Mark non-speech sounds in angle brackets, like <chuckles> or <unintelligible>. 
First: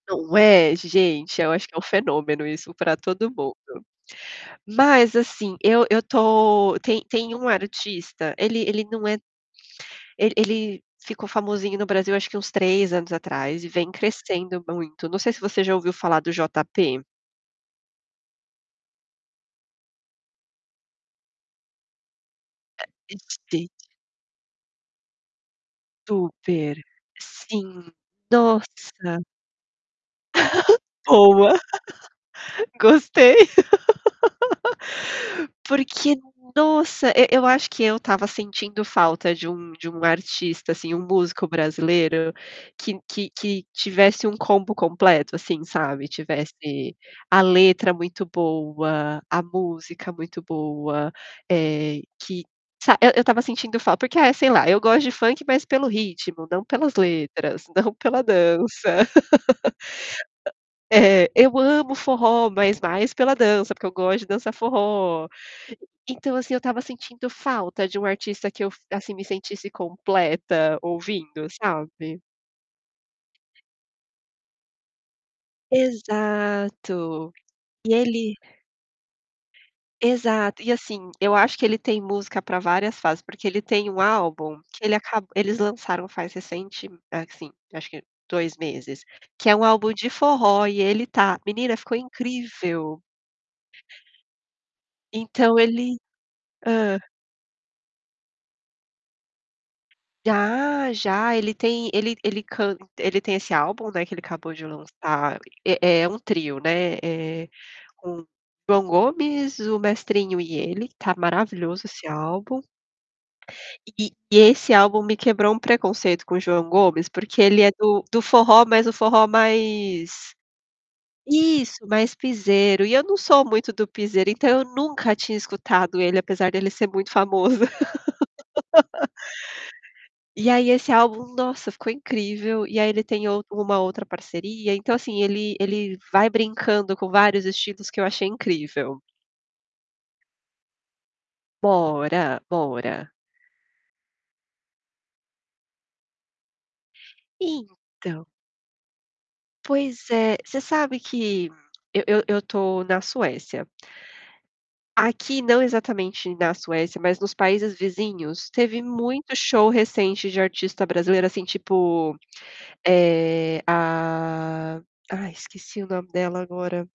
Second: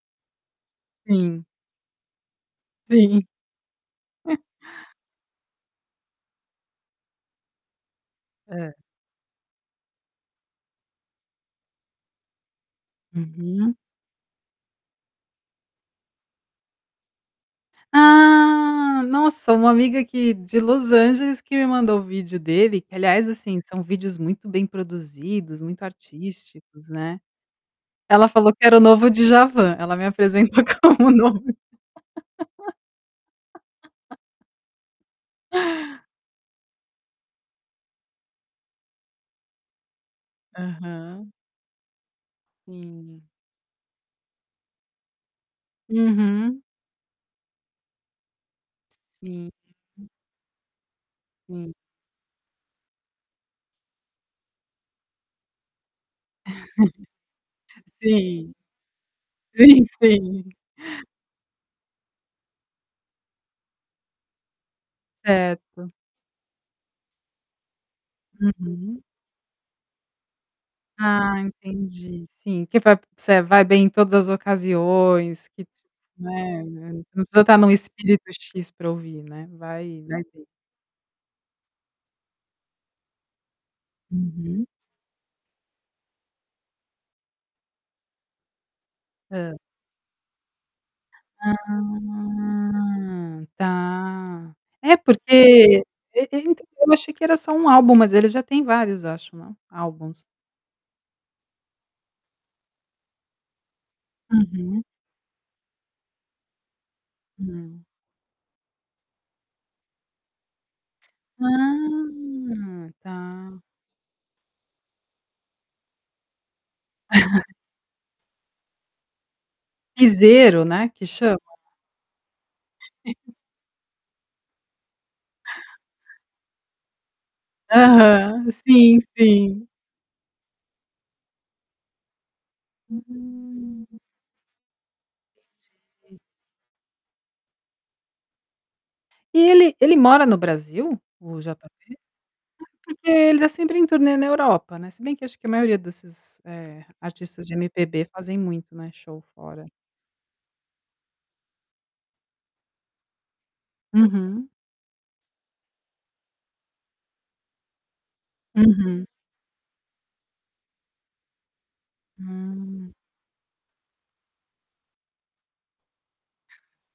Não, é gente, Sim. eu acho que é um fenômeno isso pra Sim. todo mundo. <chuckles> Mas assim, eu eu tô, tem tem um artista, ele Hã? ele não é tão ele ele ficou famosinho no Brasil acho que uns 3 anos atrás e Uhum. vem crescendo muito, não sei se você já ouviu falar do JP? Ah Nossa, uma amiga aqui, de Los Angeles, que me mandou o vídeo É, dele, aliás assim esse. são vídeos muito bem produzidos, muito Super. artísticos, né. Sim, Ela falou que era o novo nossa. de Djavan, ela me apresentou <laughs> como o novo Boa. <laughs> Gostei, Dja <laughs> <laughs> porque, nossa, e eu acho que eu estava sentindo falta de um de um artista assim, Aham. músico brasileiro, que Sim. que que tivesse um combo completo assim, sabe, Uhum. tivesse a letra muito boa, a Sim. <unintelligible> música muito boa, Hum. eh, que sabe que eu eu estava sentindo falta, porque é sei lá, eu gosto de funk, mas pelo ritmo, não pelas letras, <chuckles> não pela Sim. dança. Sim, sim. <laughs> É, eu amo forró, mas mais pela dança, porque eu gosto de dançar forró. Certo. Então, assim, eu estava sentindo falta de um artista que eu, Uhum. assim, me sentisse completa Ah, ouvindo, sabe? entendi, sim, que vai você vai bem em todas as ocasiões, que, né, você não Exato. precisa estar no E espírito ele "x" pra ouvir, né. Vai, vai ter. Exato e assim, eu acho que ele tem música pra várias fases, porque ele tem um álbum Uhum. que ele aca eles lançaram faz recente, assim acho que 2 meses, que Hã. é um álbum de forró e ele tá. Menina ficou incrível. Ah tá. É Então porque, ele eu eu então, eu hã? achei que era só um álbum, mas ele já tem vários eu acho na álbuns. Ah, já, ele tem ele ele canta ele tem esse álbum, né, que ele acabou de Uhum. lançar, é é um trio, né, eh, Hum. com o João Gomes, o Mestrinho e ele, tá maravilhoso esse álbum. Ah tá. E e esse álbum me quebrou um preconceito com o João Gomes, porque <chuckles> ele é do do forró mas o forró mais Piseiro, né, que chama? isso mais pisero e eu não <chuckles> sou muito do pisero, então, eu nunca tinha escutado ele apesar dele ser muito famoso. Aham, sim, sim. <laughs> E aí esse álbum, nossa, ficou incrível, e aí ele tem um Hum. outra parceria então assim ele ele vai brincando com vários estilos que eu achei incrível. E ele ele mora no Brasil, o JP? Mora, Porque mora. ele já sempre em turnê na Europa, né. Se bem que acho que a maioria, eh, desses artistas de MPB Então fazem muito, né, show fora. Pois é, você sabe que, eu eu eu tô na Suécia. Uhum. Aqui, não exatamente na Suécia, mas nos países vizinhos, teve Uhum. muito show recente de artista brasileira, assim, tipo, Hum. eh, ah, ai esqueci o nome dela agora.